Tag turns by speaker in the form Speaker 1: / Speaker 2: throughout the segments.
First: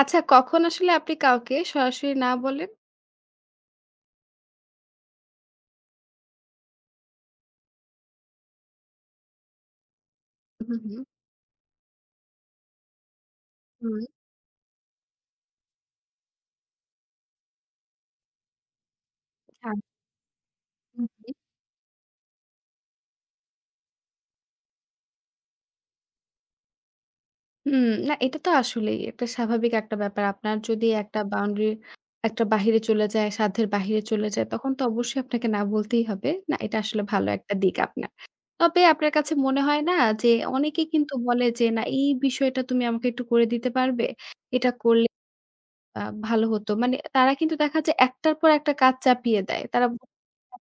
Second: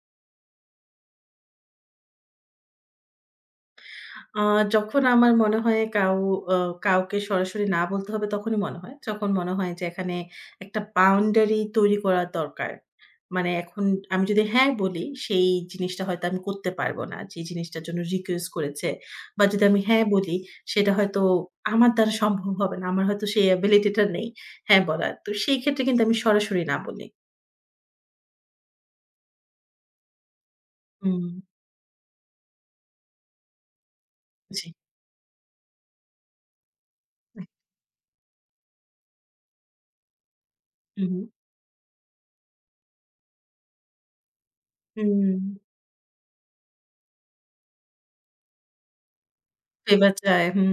Speaker 1: আচ্ছা কখন আসলে আপনি কাউকে সরাসরি না বলেন?
Speaker 2: আ যখন আমার মনে হয় আ কাউকে সরাসরি না বলতে হবে তখনই মনে হয়। যখন মনে হয় যে এখানে
Speaker 1: হু,
Speaker 2: একটা
Speaker 1: হু,
Speaker 2: বাউন্ডারি তৈরি করা দরকার। মানে এখন
Speaker 1: হুম।
Speaker 2: আমি যদি হ্যাঁ বলি সেই জিনিসটা হয়তো আমি করতে পারবো না। যে জিনিসটার জন্য রিকোয়েস্ট করেছে। বা যদি
Speaker 1: আচ্ছা,
Speaker 2: আমি হ্যাঁ বলি সেটা হয়তো
Speaker 1: জি।
Speaker 2: আমার দ্বারা সম্ভব হবে না। আমার হয়তো সেই এবিলিটি টা নেই হ্যাঁ বলার। তো সেই ক্ষেত্রে কিন্তু আমি সরাসরি না বলি।
Speaker 1: হুম, হুম, না এটা তো আসলেই একটা স্বাভাবিক একটা ব্যাপার। আপনার যদি একটা
Speaker 2: হুম,
Speaker 1: বাউন্ডারি একটা বাহিরে চলে যায়, সাধ্যের বাহিরে চলে যায়
Speaker 2: জি।
Speaker 1: তখন তো অবশ্যই আপনাকে না বলতেই হবে। না এটা আসলে ভালো একটা দিক আপনার। তবে আপনার কাছে মনে হয় না যে অনেকে
Speaker 2: হুম,
Speaker 1: কিন্তু
Speaker 2: হুম।
Speaker 1: বলে যে না এই বিষয়টা তুমি আমাকে একটু করে দিতে পারবে? এটা করলে
Speaker 2: হুম,
Speaker 1: আ ভালো হতো। মানে তারা কিন্তু দেখা যায় একটার পর একটা কাজ চাপিয়ে দেয়। তারা
Speaker 2: ফেভার চায়। হুম।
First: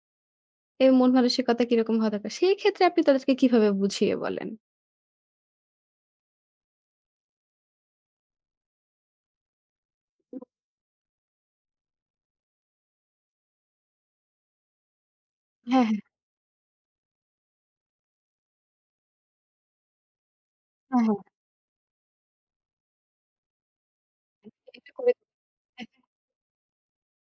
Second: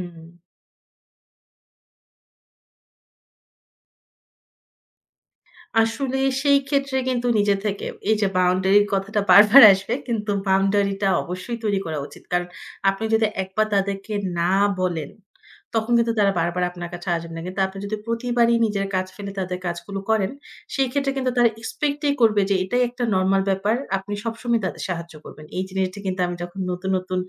Speaker 1: এর মন মানসিকতা কিরকম হওয়া দরকার? সেই ক্ষেত্রে আপনি তাদেরকে কিভাবে বুঝিয়ে বলেন?
Speaker 2: আসলে সেই ক্ষেত্রে কিন্তু নিজে থেকে এই যে বাউন্ডারির কথাটা বারবার আসবে কিন্তু বাউন্ডারিটা অবশ্যই তৈরি করা উচিত। কারণ আপনি যদি একবার তাদেরকে না বলেন,
Speaker 1: হ্যাঁ,
Speaker 2: তখন
Speaker 1: হ্যাঁ,
Speaker 2: কিন্তু তারা বারবার আপনার কাছে আসবে না। কিন্তু আপনি যদি প্রতিবারই নিজের কাজ ফেলে তাদের কাজগুলো করেন, সেই
Speaker 1: হ্যাঁ,
Speaker 2: ক্ষেত্রে
Speaker 1: হ্যাঁ।
Speaker 2: কিন্তু তারা এক্সপেক্টই করবে যে এটাই একটা নরমাল ব্যাপার। আপনি সবসময় তাদের
Speaker 1: এটা করে
Speaker 2: সাহায্য করবেন। এই জিনিসটা কিন্তু আমি যখন নতুন, নতুন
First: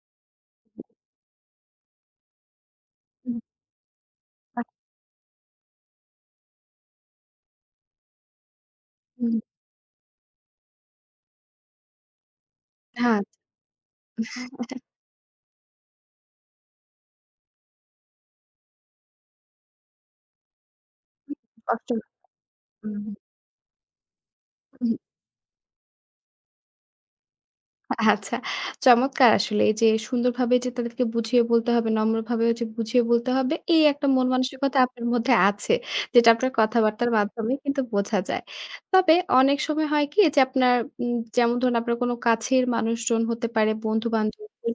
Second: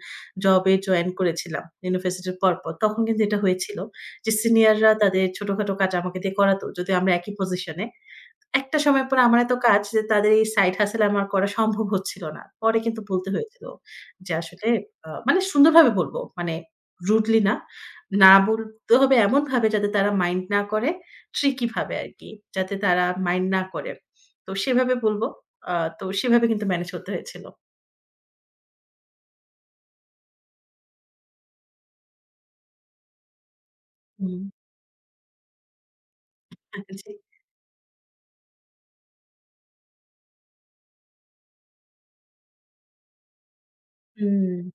Speaker 2: জবে জয়েন
Speaker 1: হ্যাঁ,
Speaker 2: করেছিলাম ইউনিভার্সিটির পরপর, তখন কিন্তু এটা হয়েছিল যে
Speaker 1: হ্যাঁ।
Speaker 2: সিনিয়ররা তাদের ছোটখাটো কাজ আমাকে দিয়ে করাতো। যদিও আমরা একই পজিশনে। একটা সময় পরে
Speaker 1: হুম,
Speaker 2: আমার এত কাজ যে তাদের এই সাইড হাসেল আমার করা সম্ভব হচ্ছিল না। পরে কিন্তু
Speaker 1: হ্যাঁ,
Speaker 2: বলতে হয়েছিল যে আসলে
Speaker 1: আচ্ছা,
Speaker 2: মানে সুন্দরভাবে বলব। মানে রুডলি না। না বলতে হবে এমনভাবে যাতে তারা মাইন্ড না করে। ট্রিকি
Speaker 1: কষ্ট
Speaker 2: ভাবে
Speaker 1: না।
Speaker 2: আরকি। যাতে তারা
Speaker 1: হুম,
Speaker 2: মাইন্ড না করে। তো
Speaker 1: হুম।
Speaker 2: সেভাবে বলব। আ তো সেভাবে কিন্তু মেনেজ করতে হয়েছিল।
Speaker 1: আচ্ছা, চমৎকার আসলে এই যে সুন্দরভাবে যে তাদেরকে বুঝিয়ে বলতে হবে, নম্রভাবে যে বুঝিয়ে বলতে হবে এই একটা মন
Speaker 2: হুম।
Speaker 1: মানসিকতা আপনার মধ্যে আছে। যেটা আপনার
Speaker 2: আ জি।
Speaker 1: কথাবার্তার মাধ্যমে কিন্তু বোঝা যায়। তবে অনেক সময় হয় কি যে আপনার যেমন ধরুন আপনার কোন কাছের মানুষজন হতে পারে বন্ধু-বান্ধব
Speaker 2: হুম।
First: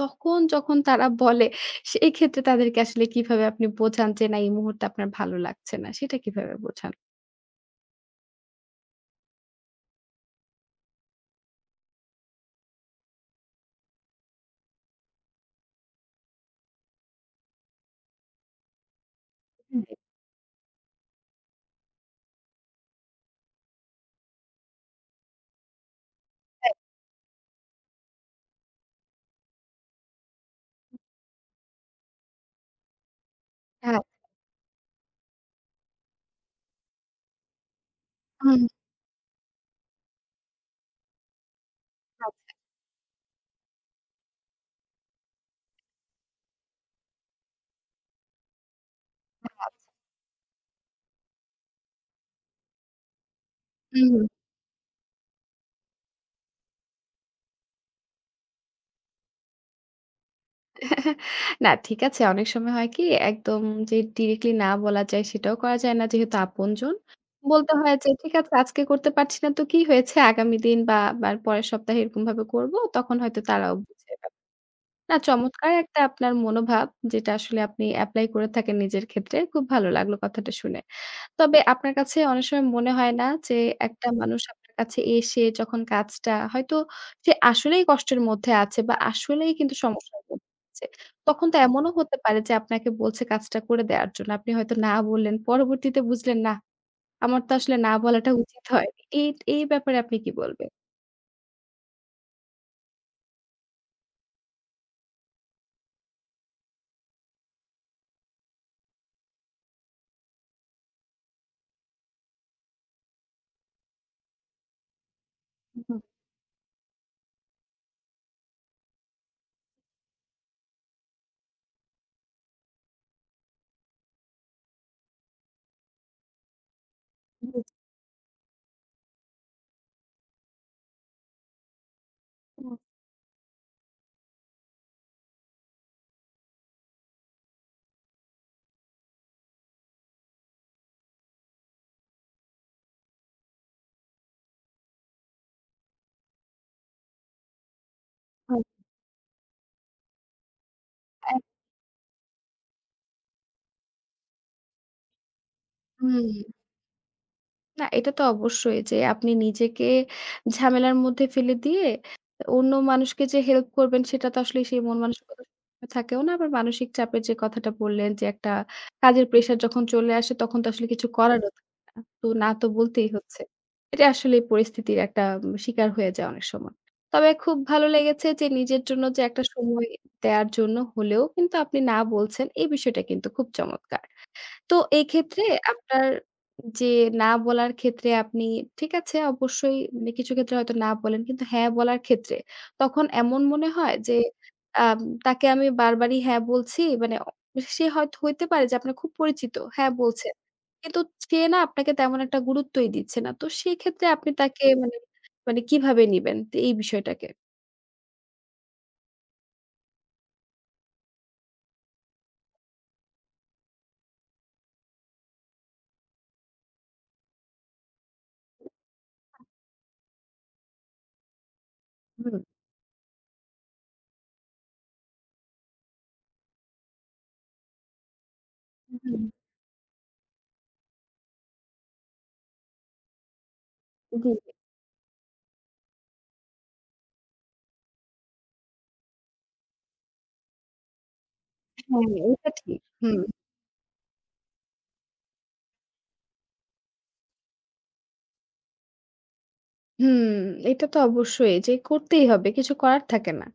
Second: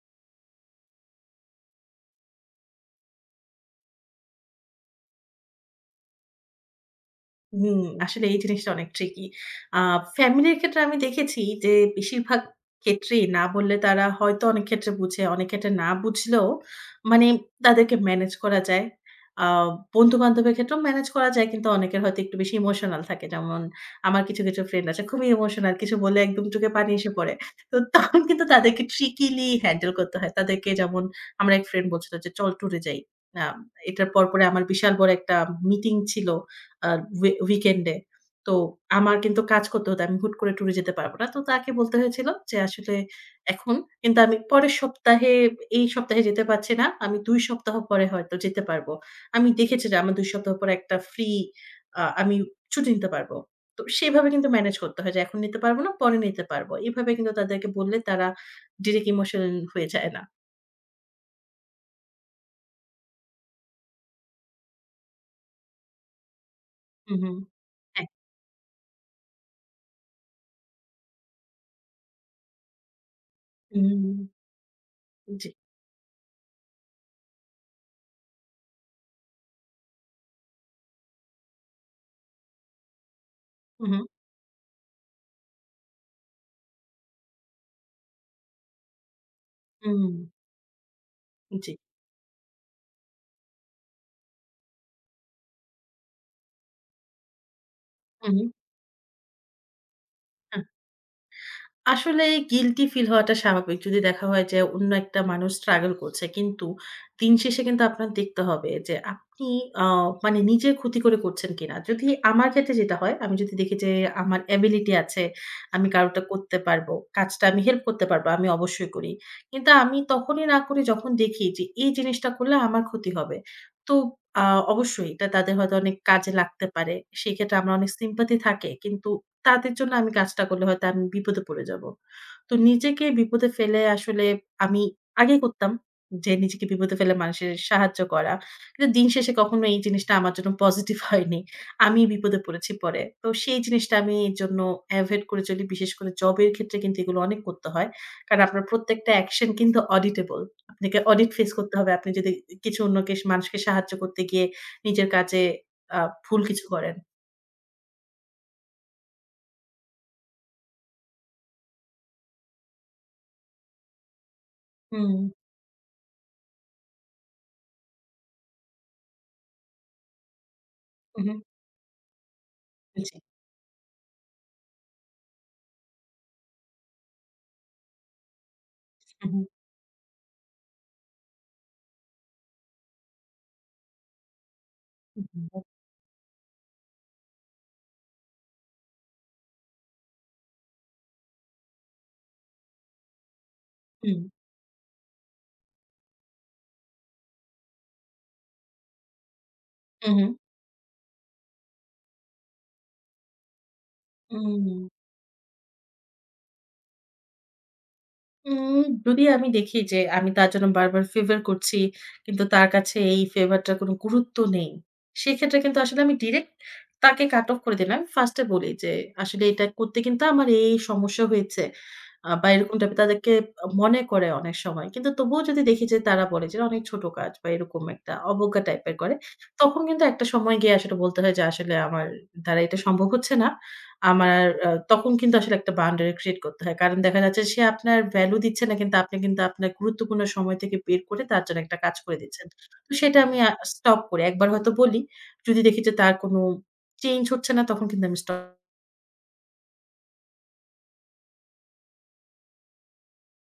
Speaker 1: তখন যখন তারা বলে, সেই ক্ষেত্রে তাদেরকে আসলে কিভাবে আপনি বোঝান যে না এই মুহূর্তে আপনার ভালো লাগছে না, সেটা কিভাবে বোঝান?
Speaker 2: হুম, আসলে এই জিনিসটা অনেক ট্রিকি। আ ফ্যামিলির ক্ষেত্রে আমি দেখেছি যে বেশিরভাগ ক্ষেত্রেই না বললে তারা হয়তো অনেক ক্ষেত্রে বুঝে, অনেক ক্ষেত্রে না বুঝলেও মানে তাদেরকে ম্যানেজ করা যায়। আ
Speaker 1: হুম।
Speaker 2: বন্ধু-বান্ধবের ক্ষেত্রেও ম্যানেজ করা যায় কিন্তু অনেকের হয়তো একটু বেশি ইমোশনাল থাকে। যেমন আমার কিছু, কিছু ফ্রেন্ড আছে খুবই ইমোশনাল। কিছু বললে একদম চোখে পানি এসে পড়ে। তো তখন কিন্তু তাদেরকে ট্রিকিলি হ্যান্ডেল করতে হয়। তাদেরকে যেমন আমার এক ফ্রেন্ড বলছিল যে, "চল ট্যুরে যাই।" আ
Speaker 1: হ্যাঁ,
Speaker 2: এটার পরপরে আমার বিশাল বড় একটা মিটিং ছিল। আ উই উইকেন্ডে। তো
Speaker 1: হুম,
Speaker 2: আমার কিন্তু কাজ করতে হতো। আমি হুট করে ট্যুরে যেতে পারব না। তো তাকে বলতে হয়েছিল
Speaker 1: আচ্ছা,
Speaker 2: যে আসলে এখন কিন্তু আমি পরের সপ্তাহে এই সপ্তাহে যেতে পারছি না। আমি ২ সপ্তাহ পরে হয়তো যেতে পারব। আমি
Speaker 1: আচ্ছা।
Speaker 2: দেখেছি যে আমার ২ সপ্তাহ পরে একটা ফ্রি আমি ছুটি নিতে পারব। তো
Speaker 1: হুম, হুম।
Speaker 2: সেভাবে কিন্তু ম্যানেজ করতে হয় যে এখন নিতে পারব না, পরে নিতে পারব। এভাবে কিন্তু তাদেরকে বললে তারা ডিরেক্ট ইমোশনাল হয়ে যায় না।
Speaker 1: না ঠিক আছে। অনেক সময় হয় কি একদম যে ডিরেক্টলি না বলা যায় সেটাও করা যায় না যেহেতু আপনজন।
Speaker 2: হু, হু।
Speaker 1: বলতে হয়
Speaker 2: হ্যাঁ।
Speaker 1: যে ঠিক আছে আজকে করতে পারছি না তো কি হয়েছে আগামী দিন বা আবার পরের সপ্তাহে এরকমভাবে করব। তখন হয়তো তারাও বুঝে
Speaker 2: হুম,
Speaker 1: যাবে। না
Speaker 2: জি।
Speaker 1: চমৎকার একটা আপনার মনোভাব যেটা আসলে আপনি এপ্লাই করে থাকেন নিজের ক্ষেত্রে। খুব ভালো লাগলো কথাটা শুনে। তবে আপনার কাছে অনেক সময় মনে হয় না যে
Speaker 2: হু, হু।
Speaker 1: একটা মানুষ আপনার কাছে এসে যখন কাজটা হয়তো সে আসলেই কষ্টের মধ্যে আছে বা আসলেই কিন্তু
Speaker 2: হুম,
Speaker 1: সমস্যার মধ্যে আছে। তখন তো
Speaker 2: জি।
Speaker 1: এমনও হতে পারে যে আপনাকে বলছে কাজটা করে দেওয়ার জন্য। আপনি হয়তো না বললেন। পরবর্তীতে বুঝলেন না, আমার তো আসলে না
Speaker 2: হু,
Speaker 1: বলাটা
Speaker 2: হু।
Speaker 1: উচিত হয়নি। এই এই ব্যাপারে আপনি কি
Speaker 2: হ্যাঁ।
Speaker 1: বলবেন?
Speaker 2: আসলে গিল্টি ফিল হওয়াটা স্বাভাবিক। যদি দেখা হয় যে অন্য একটা মানুষ স্ট্রাগল করছে। কিন্তু দিন শেষে কিন্তু আপনার দেখতে হবে যে আপনি আ মানে নিজে ক্ষতি করে করছেন কিনা? যদি আমার ক্ষেত্রে যেটা হয়, আমি যদি দেখি যে আমার এবিলিটি আছে, আমি
Speaker 1: হুম,
Speaker 2: কারোটা করতে পারবো, কাজটা আমি হেল্প করতে পারবো, আমি অবশ্যই করি। কিন্তু আমি তখনই না করি যখন দেখি যে এই জিনিসটা করলে আমার ক্ষতি হবে। তো আ অবশ্যই এটা তাদের হয়তো অনেক কাজে লাগতে পারে। সেক্ষেত্রে আমার অনেক সিম্প্যাথি থাকে। কিন্তু তাদের জন্য আমি কাজটা করলে হয়তো আমি বিপদে পড়ে যাব। তো
Speaker 1: হুম।
Speaker 2: নিজেকে বিপদে ফেলে আসলে আমি আগে করতাম যে নিজেকে বিপদে ফেলে মানুষের সাহায্য করা। কিন্তু দিন শেষে কখনো এই জিনিসটা আমার জন্য পজিটিভ হয়নি। আমি বিপদে পড়েছি পরে। তো সেই জিনিসটা আমি এর জন্য এভয়েড করে চলি। বিশেষ করে জবের ক্ষেত্রে কিন্তু এগুলো অনেক করতে হয়। কারণ আপনার প্রত্যেকটা অ্যাকশন কিন্তু অডিটেবল। আপনাকে অডিট ফেস করতে হবে। আপনি যদি কিছু অন্যকে মানুষকে সাহায্য করতে গিয়ে নিজের কাজে আ
Speaker 1: হুম।
Speaker 2: ভুল কিছু করেন।
Speaker 1: না, এটা তো অবশ্যই যে আপনি নিজেকে ঝামেলার মধ্যে ফেলে দিয়ে অন্য মানুষকে যে হেল্প করবেন সেটা তো আসলে সেই মন
Speaker 2: হুম,
Speaker 1: মানসিকতা থাকেও না। আবার মানসিক চাপের যে কথাটা বললেন যে একটা কাজের প্রেশার যখন চলে আসে তখন তো আসলে কিছু
Speaker 2: হুম,
Speaker 1: করারও থাকে না। তো না তো বলতেই
Speaker 2: জি।
Speaker 1: হচ্ছে। এটা আসলে পরিস্থিতির একটা শিকার হয়ে যায় অনেক সময়। তবে খুব ভালো লেগেছে যে নিজের জন্য যে
Speaker 2: হুম, হুম।
Speaker 1: একটা সময় দেয়ার জন্য হলেও কিন্তু আপনি না বলছেন এই বিষয়টা কিন্তু খুব চমৎকার। তো এক্ষেত্রে
Speaker 2: হুম,
Speaker 1: আপনার যে না বলার ক্ষেত্রে আপনি ঠিক আছে অবশ্যই মানে কিছু ক্ষেত্রে হয়তো না বলেন। কিন্তু হ্যাঁ বলার ক্ষেত্রে তখন এমন মনে হয় যে আম তাকে আমি বারবারই হ্যাঁ বলছি মানে সে হয়তো হইতে পারে যে আপনার খুব পরিচিত। হ্যাঁ
Speaker 2: হুম, হুম,
Speaker 1: বলছেন। কিন্তু সে না আপনাকে তেমন একটা গুরুত্বই দিচ্ছে না। তো সেক্ষেত্রে আপনি তাকে
Speaker 2: হুম।
Speaker 1: মানে মানে কিভাবে নিবেন তো এই বিষয়টাকে?
Speaker 2: উম যদি আমি দেখি যে আমি তার জন্য বারবার ফেভার করছি, কিন্তু তার কাছে এই ফেভারটার কোনো গুরুত্ব নেই। সেক্ষেত্রে কিন্তু আসলে আমি ডিরেক্ট তাকে কাট অফ করে দিলাম। ফার্স্ট এ বলি যে আসলে এটা করতে কিন্তু আমার এই সমস্যা হয়েছে।
Speaker 1: হুম,
Speaker 2: বা এরকম টাইপের তাদেরকে মনে করে অনেক সময়। কিন্তু তবুও যদি দেখি যে তারা বলে যে অনেক ছোট কাজ বা এরকম একটা অবজ্ঞা টাইপের করে,
Speaker 1: হুম,
Speaker 2: তখন কিন্তু একটা সময় গিয়ে আসলে বলতে হয় যে আসলে আমার দ্বারা এটা সম্ভব হচ্ছে না।
Speaker 1: জি,
Speaker 2: আমার তখন কিন্তু আসলে একটা বাউন্ডারি ক্রিয়েট করতে হয়। কারণ দেখা যাচ্ছে সে আপনার ভ্যালু দিচ্ছে না কিন্তু আপনি কিন্তু আপনার গুরুত্বপূর্ণ সময় থেকে বের করে তার জন্য একটা কাজ
Speaker 1: হ্যাঁ,
Speaker 2: করে দিচ্ছেন।
Speaker 1: এটা ঠিক।
Speaker 2: তো সেটা
Speaker 1: হুম,
Speaker 2: আমি স্টপ করি। একবার হয়তো বলি, যদি দেখি যে তার কোনো চেঞ্জ হচ্ছে না তখন কিন্তু আমি স্টপ
Speaker 1: হুম, এটা তো অবশ্যই যে করতেই হবে। কিছু করার থাকে না।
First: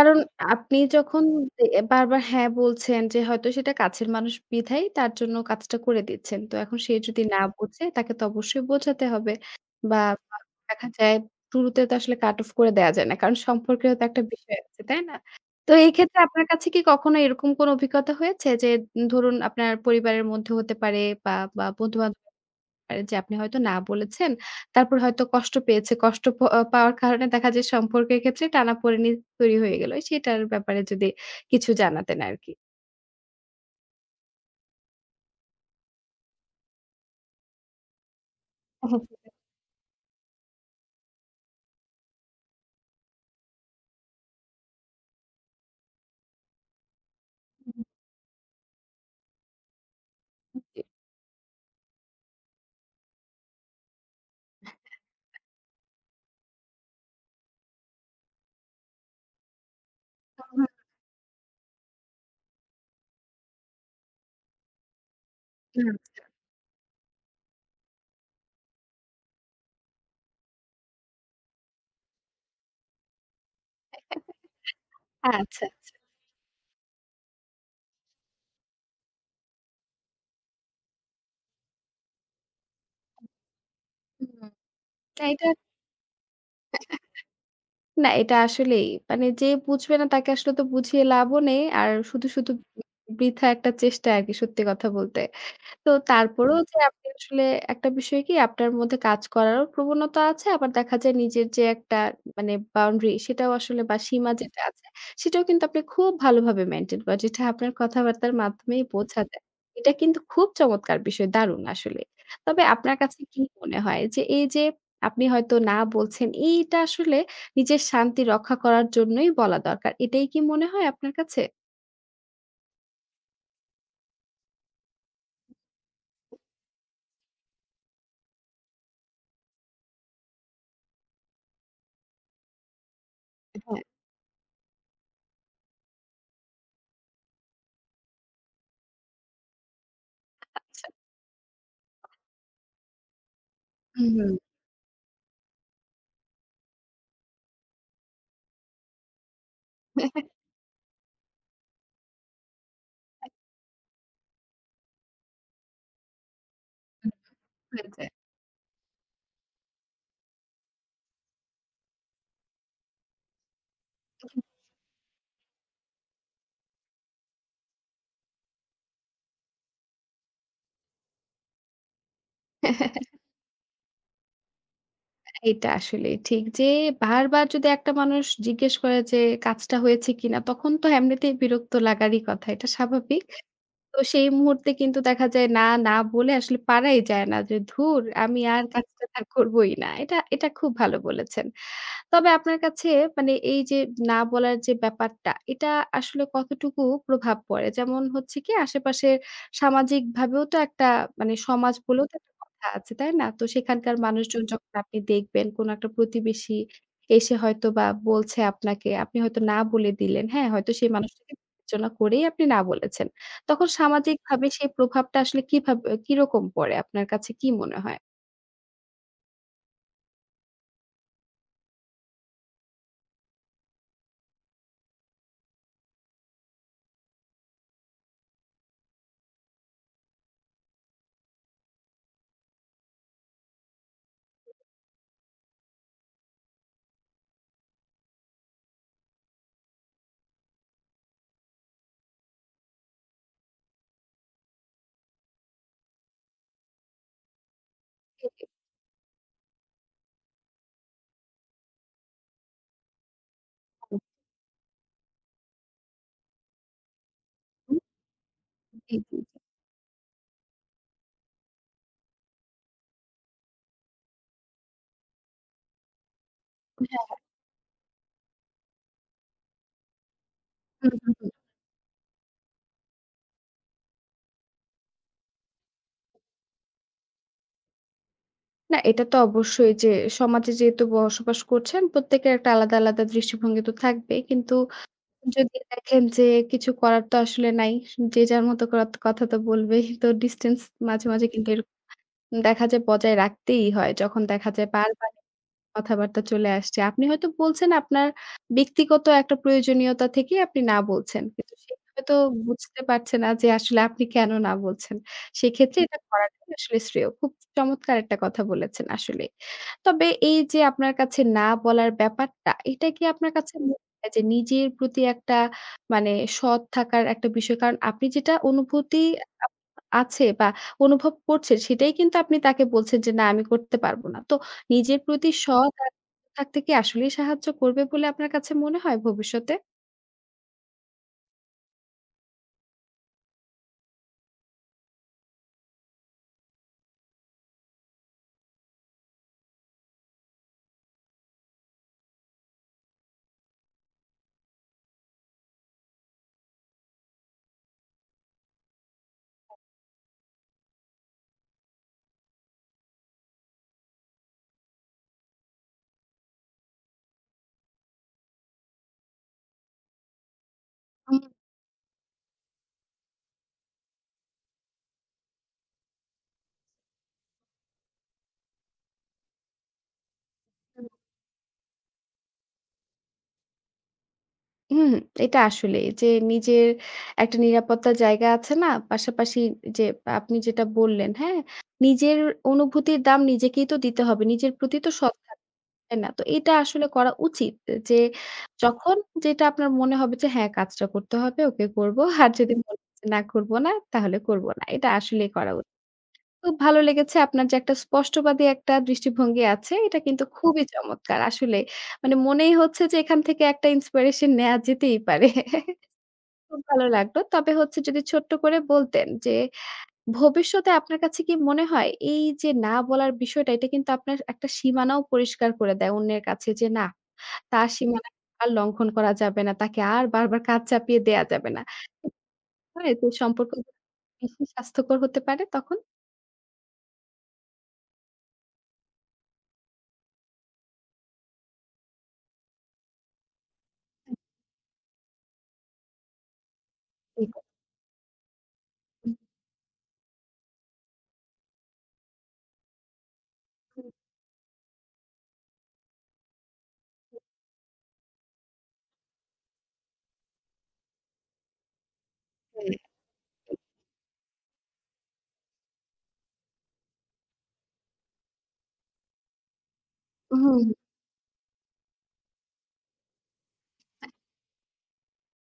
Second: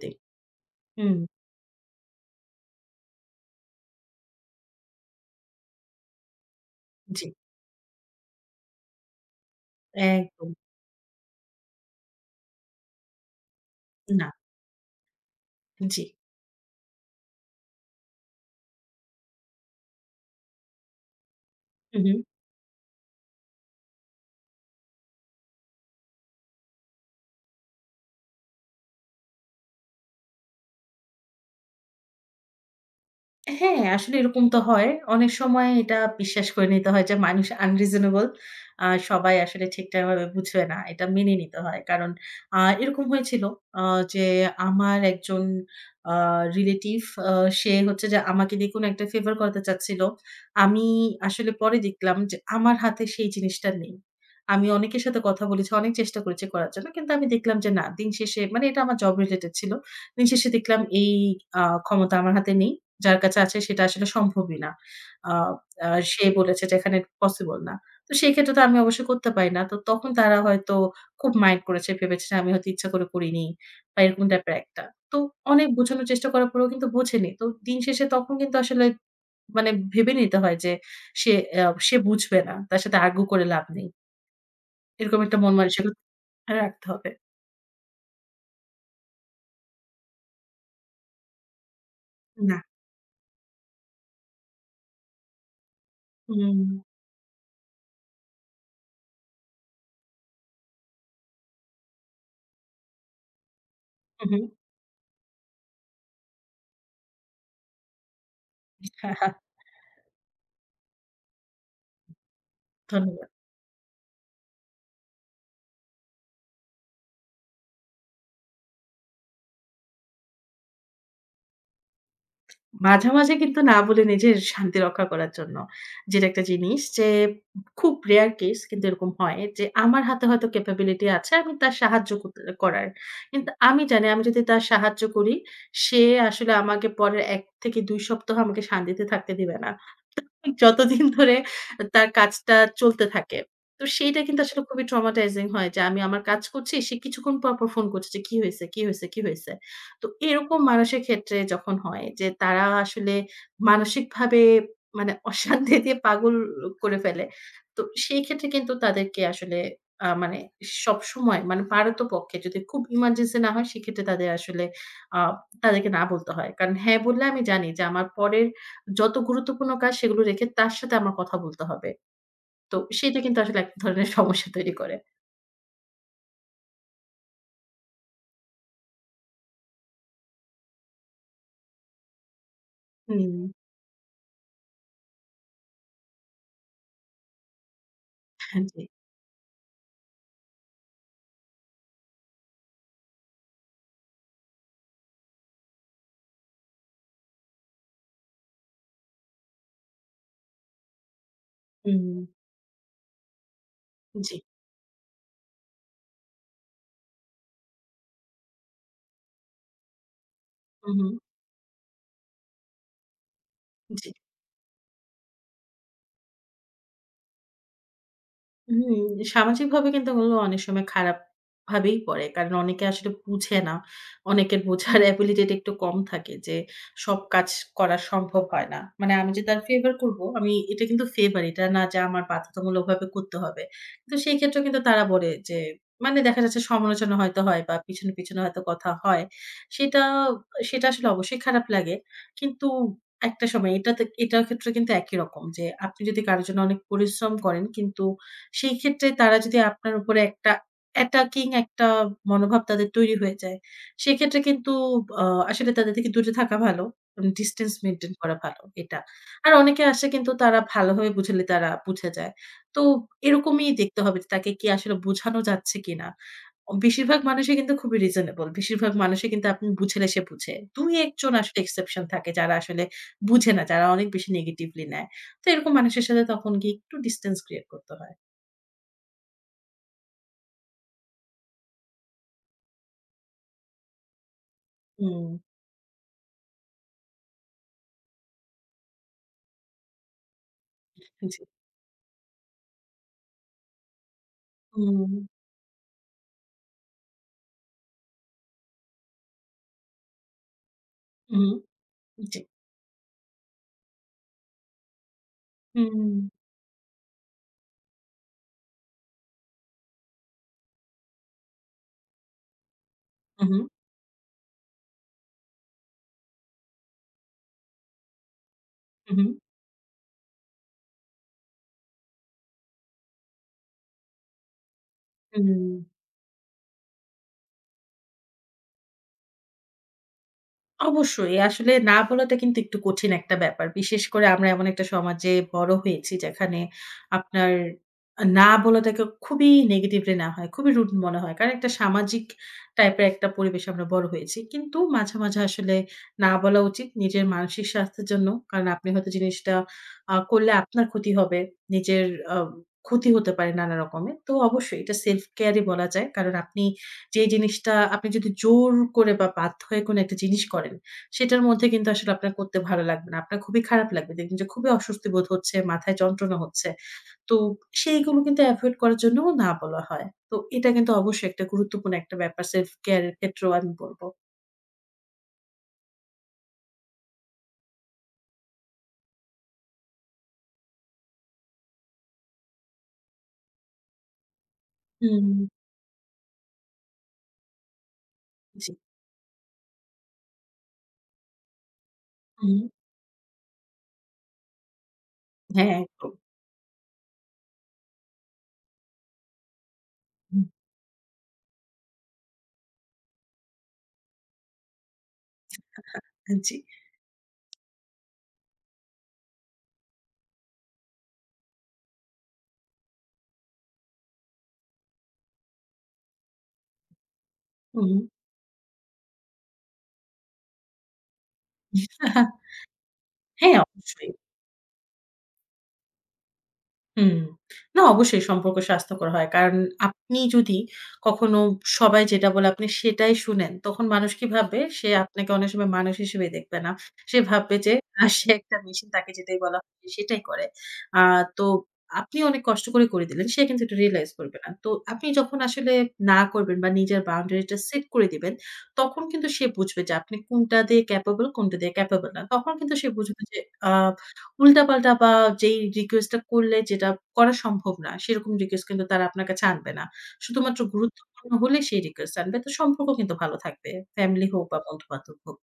Speaker 2: দেই।
Speaker 1: আপনি
Speaker 2: হুম,
Speaker 1: যখন দে বারবার হ্যাঁ বলছেন যে হয়তো সেটা কাছের মানুষ বিধায় তার জন্য কাজটা করে দিচ্ছেন। তো এখন সে যদি
Speaker 2: জি,
Speaker 1: না বোঝে তাকে তো অবশ্যই বোঝাতে হবে। বা বা
Speaker 2: একদম।
Speaker 1: দেখা যায় শুরুতে তো আসলে কাট অফ করে দেয়া যায় না। কারণ সম্পর্কেরও তো একটা
Speaker 2: না,
Speaker 1: বিষয় আছে, তাই না? তো এই
Speaker 2: জি।
Speaker 1: ক্ষেত্রে আপনার কাছে কি কখনো এরকম কোনো অভিজ্ঞতা হয়েছে যে ধরুন আপনার পরিবারের মধ্যে হতে পারে বা, বা
Speaker 2: হু, হু।
Speaker 1: বন্ধু-বান্ধব পারে যে আপনি হয়তো না বলেছেন। তারপর হয়তো কষ্ট পেয়েছে। কষ্ট প আ পাওয়ার কারণে দেখা যায় সম্পর্কের ক্ষেত্রে টানাপোড়েনি তৈরি হয়ে গেল। সেটার ব্যাপারে যদি কিছু জানাতেন আরকি।
Speaker 2: হ্যাঁ, আসলে এরকম তো হয়। অনেক সময় এটা বিশ্বাস করে নিতে হয় যে মানুষ unreasonable সবাই আসলে ঠিকঠাকভাবে বুঝবে না। এটা মেনে নিতে হয়। কারণ এরকম হয়েছিল আ যে আমার একজন আ রিলেটিভ আ সে হচ্ছে যে আমাকে দিয়ে কোনো একটা ফেভার করাতে চাচ্ছিল। আমি আসলে পরে দেখলাম যে আমার হাতে সেই জিনিসটা নেই। আমি অনেকের সাথে কথা বলেছি, অনেক চেষ্টা করেছি করার জন্য। কিন্তু আমি দেখলাম যে না, দিন শেষে মানে এটা আমার জব রিলেটেড ছিল। দিন শেষে দেখলাম এই ক্ষমতা আমার হাতে নেই। যার কাছে আছে সেটা আসলে সম্ভবই না। আ
Speaker 1: জি।
Speaker 2: আ সে বলেছে যে এখানে পসিবল না। তো সেই ক্ষেত্রে তো আমি অবশ্যই করতে পারি না। তো তখন তারা হয়তো খুব মাইন্ড করেছে, ভেবেছে যে আমি হয়তো ইচ্ছা করে করিনি বা এরকম ব্যাপার একটা। তো
Speaker 1: আচ্ছা,
Speaker 2: অনেক
Speaker 1: আচ্ছা।
Speaker 2: বোঝানোর চেষ্টা করার পরেও কিন্তু বোঝেনি। তো দিন শেষে তখন কিন্তু আসলে মানে ভেবে নিতে হয় যে সে আ সে বুঝবে না। তার সাথে আর্গু করে লাভ নেই।
Speaker 1: হুম।
Speaker 2: এরকম
Speaker 1: না
Speaker 2: একটা
Speaker 1: এটা
Speaker 2: মন মানসিকতা রাখতে হবে।
Speaker 1: না এটা আসলেই মানে যে বুঝবে না তাকে আসলে তো বুঝিয়ে লাভও নেই। আর শুধু, শুধু
Speaker 2: না।
Speaker 1: বৃথা একটা চেষ্টা আরকি সত্যি কথা বলতে। তো
Speaker 2: হুম,
Speaker 1: তারপরেও
Speaker 2: হুম।
Speaker 1: যে আপনি আসলে একটা বিষয় কি আপনার মধ্যে কাজ করারও প্রবণতা আছে। আবার দেখা যায় নিজের যে একটা মানে বাউন্ডারি সেটাও আসলে বা সীমা
Speaker 2: হুম।
Speaker 1: যেটা আছে সেটাও কিন্তু আপনি খুব ভালোভাবে মেইনটেইন করেন। যেটা আপনার কথাবার্তার মাধ্যমেই
Speaker 2: হ্যাঁ,
Speaker 1: বোঝা
Speaker 2: হ্যাঁ,
Speaker 1: যায়। এটা কিন্তু খুব চমৎকার বিষয়, দারুণ আসলে। তবে আপনার কাছে
Speaker 2: ধন্যবাদ।
Speaker 1: কি মনে হয় যে এই যে আপনি হয়তো না বলছেন এইটা আসলে নিজের শান্তি রক্ষা করার জন্যই বলা দরকার। এটাই কি মনে হয় আপনার কাছে?
Speaker 2: মাঝে, মাঝে কিন্তু না বলে নিজের শান্তি রক্ষা করার জন্য। যেটা একটা জিনিস যে খুব রেয়ার কেস কিন্তু এরকম হয় যে আমার হাতে হয়তো ক্যাপাবিলিটি আছে আমি তার সাহায্য করতে করার। কিন্তু আমি
Speaker 1: হ্যাঁ।
Speaker 2: জানি আমি যদি তার সাহায্য করি সে আসলে আমাকে পরের ১ থেকে ২ সপ্তাহ আমাকে শান্তিতে থাকতে দিবে না।
Speaker 1: আচ্ছা।
Speaker 2: যতদিন ধরে তার কাজটা চলতে থাকে। তো
Speaker 1: হুম,
Speaker 2: সেইটা
Speaker 1: হুম।
Speaker 2: কিন্তু আসলে খুবই ট্রমাটাইজিং হয় যে আমি আমার কাজ করছি সে কিছুক্ষণ পর, পর ফোন করছে যে, "কি হইছে? কি হইছে? কি হইছে?" তো এরকম মানুষের ক্ষেত্রে যখন হয় যে তারা আসলে মানসিকভাবে মানে অশান্তিতে পাগল করে ফেলে। তো
Speaker 1: হয়ে
Speaker 2: সেই ক্ষেত্রে কিন্তু তাদেরকে আসলে মানে সবসময় মানে পারতপক্ষে যদি খুব ইমার্জেন্সি না হয় সেক্ষেত্রে তাদের আসলে আ তাদেরকে না বলতে হয়। কারণ হ্যাঁ বললে আমি জানি যে আমার পরের যত গুরুত্বপূর্ণ কাজ সেগুলো রেখে তার সাথে আমার কথা বলতে হবে। তো
Speaker 1: যায়।
Speaker 2: সেটা কিন্তু আসলে এক ধরনের সমস্যা তৈরি করে।
Speaker 1: এটা আসলে ঠিক যে বারবার যদি একটা মানুষ জিজ্ঞেস করে যে কাজটা হয়েছে কিনা তখন তো এমনিতেই বিরক্ত লাগারই কথা। এটা স্বাভাবিক।
Speaker 2: হুম।
Speaker 1: তো সেই মুহূর্তে কিন্তু দেখা যায় না, না বলে আসলে পারাই যায় না যে, "ধুর! আমি আর
Speaker 2: হ্যাঁ, জি।
Speaker 1: কাজটা আর করবোই না।" এটা এটা খুব ভালো বলেছেন। তবে আপনার কাছে মানে এই যে না বলার যে ব্যাপারটা, এটা আসলে কতটুকু প্রভাব পড়ে? যেমন হচ্ছে কি আশেপাশের সামাজিকভাবেও তো একটা মানে সমাজ বলেও তো
Speaker 2: হুম।
Speaker 1: একটা কথা আছে, তাই না? তো সেখানকার
Speaker 2: জি।
Speaker 1: মানুষজন যখন আপনি দেখবেন কোনো একটা প্রতিবেশী এসে হয়তোবা বলছে আপনাকে, আপনি হয়তো না বলে দিলেন, হ্যাঁ? হয়তো সেই
Speaker 2: হুম, হুম।
Speaker 1: মানুষটাকে বিবেচনা করেই আপনি না বলেছেন। তখন
Speaker 2: জি।
Speaker 1: সামাজিকভাবে সেই প্রভাবটা আসলে কিভাবে কিরকম পড়ে? আপনার কাছে কি মনে হয়?
Speaker 2: হুম, সামাজিকভাবে কিন্তু ওগুলো অনেক সময় খারাপ ভাবেই পড়ে। কারণ অনেকে আসলে বুঝে না। অনেকের বোঝার অ্যাবিলিটি টা একটু কম থাকে যে সব কাজ করা সম্ভব হয় না। মানে আমি যে তার ফেভার করব, আমি এটা কিন্তু ফেভার। এটা না যে আমার বাধ্যতামূলকভাবে করতে হবে। কিন্তু সেই ক্ষেত্রেও কিন্তু তারা বলে যে মানে দেখা যাচ্ছে সমালোচনা হয়তো হয় বা পিছনে, পিছনে হয়তো কথা হয়। সেটা সেটা আসলে অবশ্যই খারাপ লাগে। কিন্তু একটা সময় এটাতে এটার ক্ষেত্রে কিন্তু একই রকম যে আপনি যদি কারো জন্য অনেক পরিশ্রম করেন কিন্তু সেই ক্ষেত্রে তারা যদি আপনার উপরে একটা অ্যাটাকিং একটা মনোভাব তাদের তৈরি হয়ে যায়, সেক্ষেত্রে কিন্তু আ আসলে তাদের থেকে দূরে থাকা ভালো। উম ডিসট্যান্স
Speaker 1: হুম,
Speaker 2: মেইনটেইন করা ভালো
Speaker 1: জি,
Speaker 2: এটা।
Speaker 1: জি, জি।
Speaker 2: আর অনেকে আসে কিন্তু তারা ভালোভাবে বুঝালে তারা বুঝে যায়। তো এরকমই দেখতে হবে যে তাকে কি আসলে বোঝানো যাচ্ছে কিনা। অ
Speaker 1: হ্যাঁ।
Speaker 2: বেশিরভাগ মানুষই কিন্তু খুবই রিজনেবল। বেশিরভাগ মানুষই কিন্তু আপনি বুঝালে সে বুঝে। ২
Speaker 1: হুম,
Speaker 2: ১ জন
Speaker 1: হুম।
Speaker 2: আসলে এক্সেপশন থাকে যারা আসলে বুঝে না, যারা অনেক বেশি নেগেটিভলি নেয়। তো এরকম মানুষের সাথে তখন গিয়ে একটু ডিসট্যান্স ক্রিয়েট করতে হয়।
Speaker 1: না এটা তো অবশ্যই যে সমাজে যেহেতু বসবাস করছেন প্রত্যেকের একটা আলাদা, আলাদা দৃষ্টিভঙ্গি তো থাকবেই। কিন্তু
Speaker 2: হুম,
Speaker 1: যদি দেখেন যে কিছু করার তো আসলে নাই। যে যার মতো করার তো কথা তো বলবেই। তো ডিসট্যান্স মাঝে, মাঝে
Speaker 2: জি।
Speaker 1: কিন্তু এরকম দেখা যায় বজায় রাখতেই হয়। যখন দেখা যায়
Speaker 2: হুম,
Speaker 1: বারবার কথাবার্তা চলে আসছে। আপনি হয়তো বলছেন আপনার ব্যক্তিগত একটা প্রয়োজনীয়তা থেকেই আপনি না বলছেন।
Speaker 2: হুম,
Speaker 1: কিন্তু সে হয়তো
Speaker 2: জি।
Speaker 1: বুঝতে পারছে না যে আসলে আপনি কেন না বলছেন। সেক্ষেত্রে এটা
Speaker 2: হুম,
Speaker 1: করাটাই আসলে শ্রেয়। খুব চমৎকার একটা কথা বলেছেন আসলেই। তবে এই যে আপনার কাছে না বলার ব্যাপারটা, এটা কি আপনার
Speaker 2: হু,
Speaker 1: কাছে
Speaker 2: হু,
Speaker 1: মনে হয় যে নিজের প্রতি একটা মানে সৎ থাকার একটা বিষয়? কারণ আপনি যেটা অনুভূতি
Speaker 2: হু,
Speaker 1: আপ আছে বা অনুভব করছেন সেটাই কিন্তু আপনি তাকে বলছেন যে, "না আমি করতে পারব না।" তো নিজের প্রতি
Speaker 2: হু।
Speaker 1: সৎ আর থাকতে কি আসলেই সাহায্য করবে বলে আপনার কাছে মনে হয় ভবিষ্যতে?
Speaker 2: অবশ্যই। আসলে না বলাটা কিন্তু একটু কঠিন একটা ব্যাপার। বিশেষ করে আমরা এমন একটা সমাজে বড় হয়েছি যেখানে আপনার না বলাটাকে খুবই নেগেটিভলি নেওয়া হয়। খুবই রুড মনে হয়। কারণ একটা সামাজিক টাইপের একটা পরিবেশে আমরা বড় হয়েছি। কিন্তু মাঝে, মাঝে আসলে না বলা উচিত নিজের মানসিক স্বাস্থ্যের জন্য। কারণ আপনি হয়তো জিনিসটা করলে আপনার ক্ষতি হবে। নিজের আ ক্ষতি হতে পারে নানা রকমের। তো অবশ্যই এটা সেলফ কেয়ারই বলা যায়। কারণ আপনি যে জিনিসটা আপনি যদি জোর করে বা বাধ্য হয়ে কোনো একটা জিনিস করেন,
Speaker 1: হুম,
Speaker 2: সেটার মধ্যে কিন্তু আসলে আপনার করতে ভালো লাগবে না। আপনার খুবই খারাপ লাগবে। দেখবেন যে খুবই অস্বস্তি বোধ হচ্ছে, মাথায় যন্ত্রণা হচ্ছে। তো সেইগুলো কিন্তু এভয়েড করার জন্যও না বলা হয়। তো এটা
Speaker 1: হুম।
Speaker 2: কিন্তু অবশ্যই একটা গুরুত্বপূর্ণ একটা ব্যাপার সেলফ কেয়ার এর ক্ষেত্রেও আমি বলব।
Speaker 1: হুম, এটা আসলেই যে নিজের একটা নিরাপত্তার জায়গা আছে না? পাশাপাশি যে আপনি যেটা বললেন, হ্যাঁ? নিজের অনুভূতির দাম নিজেকেই তো দিতে হবে। নিজের প্রতি তো সৎ
Speaker 2: হুম,
Speaker 1: থাকতে হবে, তাই না? তো এটা আসলে করা উচিত যে
Speaker 2: জি।
Speaker 1: যখন যেটা আপনার মনে হবে যে হ্যাঁ, কাজটা করতে হবে, ওকে করব। আর যদি
Speaker 2: হুম,
Speaker 1: মনে হচ্ছে না করব না, তাহলে করব না। এটা আসলেই করা উচিত।
Speaker 2: হ্যাঁ, একদম।
Speaker 1: খুব ভালো লেগেছে আপনার যে একটা স্পষ্টবাদী একটা দৃষ্টিভঙ্গি আছে, এটা কিন্তু
Speaker 2: হুম,
Speaker 1: খুবই চমৎকার আসলে। মানে মনেই হচ্ছে যে এখান থেকে একটা ইন্সপিরেশন নেয়া যেতেই পারে।
Speaker 2: জি।
Speaker 1: খুব ভালো লাগলো। তবে হচ্ছে যদি ছোট্ট করে বলতেন যে ভবিষ্যতে আপনার কাছে কি মনে হয় এই যে না বলার বিষয়টা এটা কিন্তু আপনার একটা সীমানাও পরিষ্কার করে দেয় অন্যের কাছে যে না, তার
Speaker 2: হুম।
Speaker 1: সীমানা আর লঙ্ঘন করা যাবে না। তাকে আর বারবার কাজ চাপিয়ে দেয়া যাবে না। হয় যে সম্পর্ক
Speaker 2: হ্যাঁ, অবশ্যই।
Speaker 1: বেশি স্বাস্থ্যকর হতে পারে তখন?
Speaker 2: হুম। না অবশ্যই সম্পর্ক স্বাস্থ্যকর হয়। কারণ আপনি যদি কখনো সবাই যেটা বলে আপনি সেটাই শুনেন, তখন মানুষ কি ভাববে? সে আপনাকে অনেক সময় মানুষ হিসেবে দেখবে না। সে ভাববে যে সে একটা মেশিন তাকে যেটাই বলা হচ্ছে সেটাই করে। আ তো আপনি অনেক কষ্ট করে, করে দিলেন। সে কিন্তু এটা রিয়ালাইজ করবে না। তো আপনি যখন আসলে না করবেন বা নিজের বাউন্ডারিটা সেট করে দিবেন, তখন কিন্তু সে বুঝবে যে আপনি কোনটা দিয়ে ক্যাপেবল, কোনটা দিয়ে ক্যাপেবল না। তখন
Speaker 1: হুম।
Speaker 2: কিন্তু সে বুঝবে যে আ উল্টাপাল্টা বা যেই রিকোয়েস্ট টা করলে যেটা করা সম্ভব না, সেরকম রিকোয়েস্ট কিন্তু তারা আপনার কাছে আনবে না। শুধুমাত্র
Speaker 1: হুম,
Speaker 2: গুরুত্বপূর্ণ হলে সেই রিকোয়েস্ট আনবে। তো সম্পর্ক কিন্তু ভালো থাকবে। ফ্যামিলি হোক বা বন্ধু-বান্ধব হোক।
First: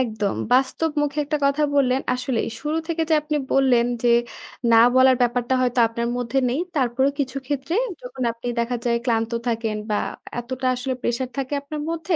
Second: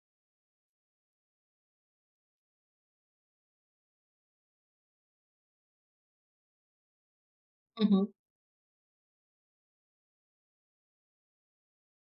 Speaker 1: একদম। বাস্তবমুখী একটা কথা বললেন। আসলেই শুরু থেকে যে আপনি বললেন যে, না বলার ব্যাপারটা হয়তো আপনার মধ্যে নেই। তারপরেও কিছু ক্ষেত্রে
Speaker 2: হু, হু।
Speaker 1: যখন আপনি দেখা যায় ক্লান্ত থাকেন বা এতটা আসলে প্রেশার থাকে আপনার মধ্যে,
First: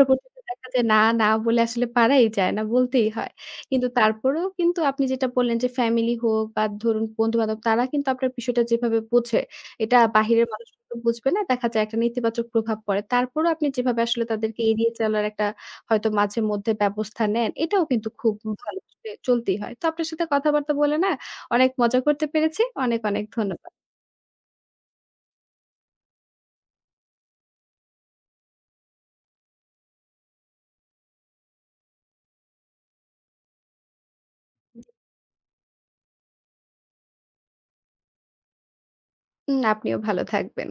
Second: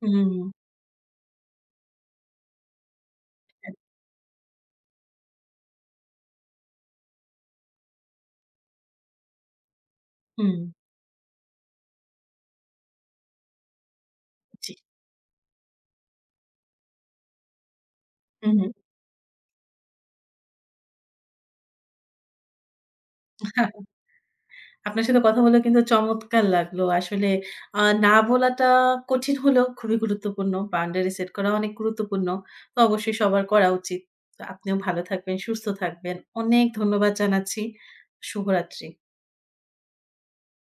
Speaker 2: হুম,
Speaker 1: দেখা যায় না, না বলে আসলে পারাই যায় না, বলতেই হয়।
Speaker 2: হ্যাঁ,
Speaker 1: কিন্তু তারপরেও কিন্তু আপনি যেটা বললেন যে ফ্যামিলি হোক বা ধরুন বন্ধু-বান্ধব তারা কিন্তু আপনার বিষয়টা যেভাবে বোঝে, এটা বাহিরের
Speaker 2: হুম,
Speaker 1: মানুষ কিন্তু বুঝবে না। দেখা যায় একটা নেতিবাচক প্রভাব পড়ে। তারপরও আপনি যেভাবে আসলে তাদেরকে
Speaker 2: জি।
Speaker 1: এড়িয়ে চলার একটা হয়তো মাঝে মধ্যে ব্যবস্থা নেন। এটাও কিন্তু খুব
Speaker 2: হুম, হুম।
Speaker 1: ভালো চলে চলতেই হয়। তো আপনার সাথে কথাবার্তা বলে না অনেক মজা করতে পেরেছি। অনেক, অনেক ধন্যবাদ।
Speaker 2: আপনার সাথে কথা বলে কিন্তু চমৎকার লাগলো। আসলে আ না বলাটা কঠিন হলেও খুবই গুরুত্বপূর্ণ। বাউন্ডারি সেট করা অনেক গুরুত্বপূর্ণ। তো অবশ্যই সবার করা উচিত। তো আপনিও ভালো থাকবেন, সুস্থ থাকবেন। অনেক ধন্যবাদ জানাচ্ছি। শুভরাত্রি।
Speaker 1: আপনিও ভালো থাকবেন।